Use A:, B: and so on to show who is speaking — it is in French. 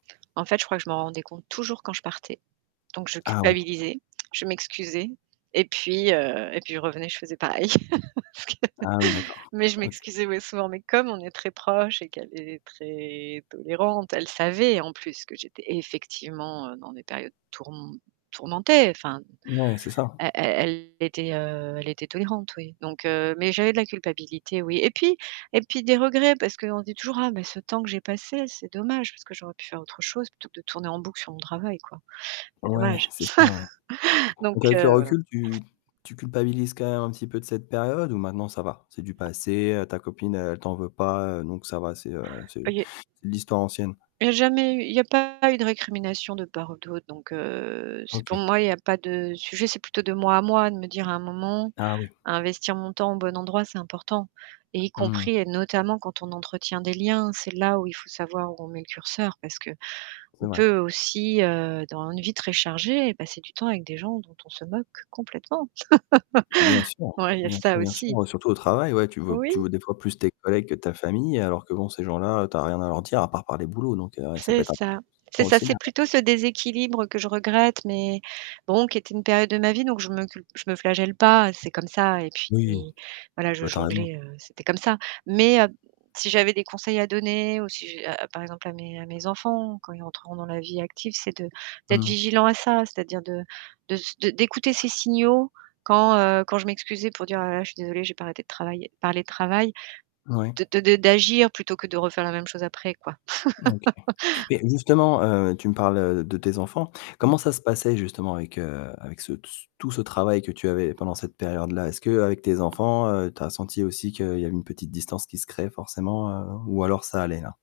A: En fait, je crois que je m'en rendais compte toujours quand je partais. Donc je
B: Ah oui.
A: culpabilisais, je m'excusais et puis, heu, et puis, je revenais, je faisais pareil.
B: Ah oui, d'accord,
A: Mais je
B: OK.
A: m'excusais, mais souvent, mais comme on est très proche et qu'elle est très tolérante, elle savait, en plus, que j'étais effectivement dans des périodes tourm tourmentées, enfin,
B: Ouais, c'est ça.
A: elle elle elle était, heu, elle était tolérante, oui. Donc, heu, mais, j'avais de la culpabilité, oui et puis, et puis, des regrets parce qu'on dit toujours: «Oh mais ce temps que j'ai passé, c'est dommage, parce que j'aurais pu faire autre chose plutôt que de tourner en boucle sur mon travail, quoi. C'est
B: Ouais,
A: dommage».
B: c'est ça, ouais.
A: Donc,
B: Donc avec le
A: heu, voilà.
B: recul, tu tu culpabilises quand même un petit peu de cette période ou maintenant ça va? C'est du passé, heu, ta copine, heu, elle t'en veut pas donc ça va, c'est heu, c'est
A: Ça y est.
B: c'est de l'histoire ancienne?
A: Il y a jamais eu, il y a pas eu de récrimination de part ou d'autre. Donc heu, c'est pour
B: OK.
A: moi, il y a pas de sujet, c'est plutôt de moi à moi de me dire à un moment,
B: Ah oui.
A: investir mon temps au bon endroit, c'est important et y
B: Mmh.
A: compris et notamment, quand on entretient des liens, c'est là où il faut savoir où on met le curseur parce qu'on
B: C'est vrai.
A: peut aussi, heu, dans une vie très chargée, passer du temps avec des gens dont on se moque complètement.
B: Bien sûr,
A: Ouais, il y a
B: bien sûr,
A: ça
B: bien
A: aussi.
B: sûr, heu, surtout au travail, ouais, tu veux tu
A: Oui.
B: vois des fois plus tes collègues que ta famille, alors que bon, ces gens-là, tu as rien à leur dire, à part parler boulot, donc, heu, ça peut
A: C'est
B: être
A: ça,
B: [unintelligible]
A: c'est ça,
B: aussi
A: c'est
B: [unintelligible]
A: plutôt ce déséquilibre que je regrette, mais bon qui était une période de ma vie, donc je me culp je me flagelle pas, c'est comme ça et puis,
B: Oui,
A: voilà, je
B: bah, tu as raison.
A: jonglais, heu, c'était comme ça. Mais heu, si j'avais des conseils à donner ou si, j'a a par exemple, à mes à mes enfants quand ils rentreront dans la vie active, c'est de d'être
B: Mmh.
A: vigilant à ça, c'est-à-dire de de ce d'écouter ces signaux quand, heu, quand je m'excusais pour dire: «Oh là là, je suis désolée, j'ai pas arrêté de travailler parler de travail»,
B: Ouais.
A: de de d'agir plutôt que de refaire la même chose après, quoi.
B: OK. Mais justement, tu me parles, heu, de tes enfants.
A: Mmh.
B: Comment ça se passait justement avec, heu, avec ce tout ce travail que tu avais pendant cette période-là? Est-ce que, heu, avec tes enfants, heu, tu as senti aussi qu'il y avait une petite distance qui se crée forcément, heu ou alors ça allait là?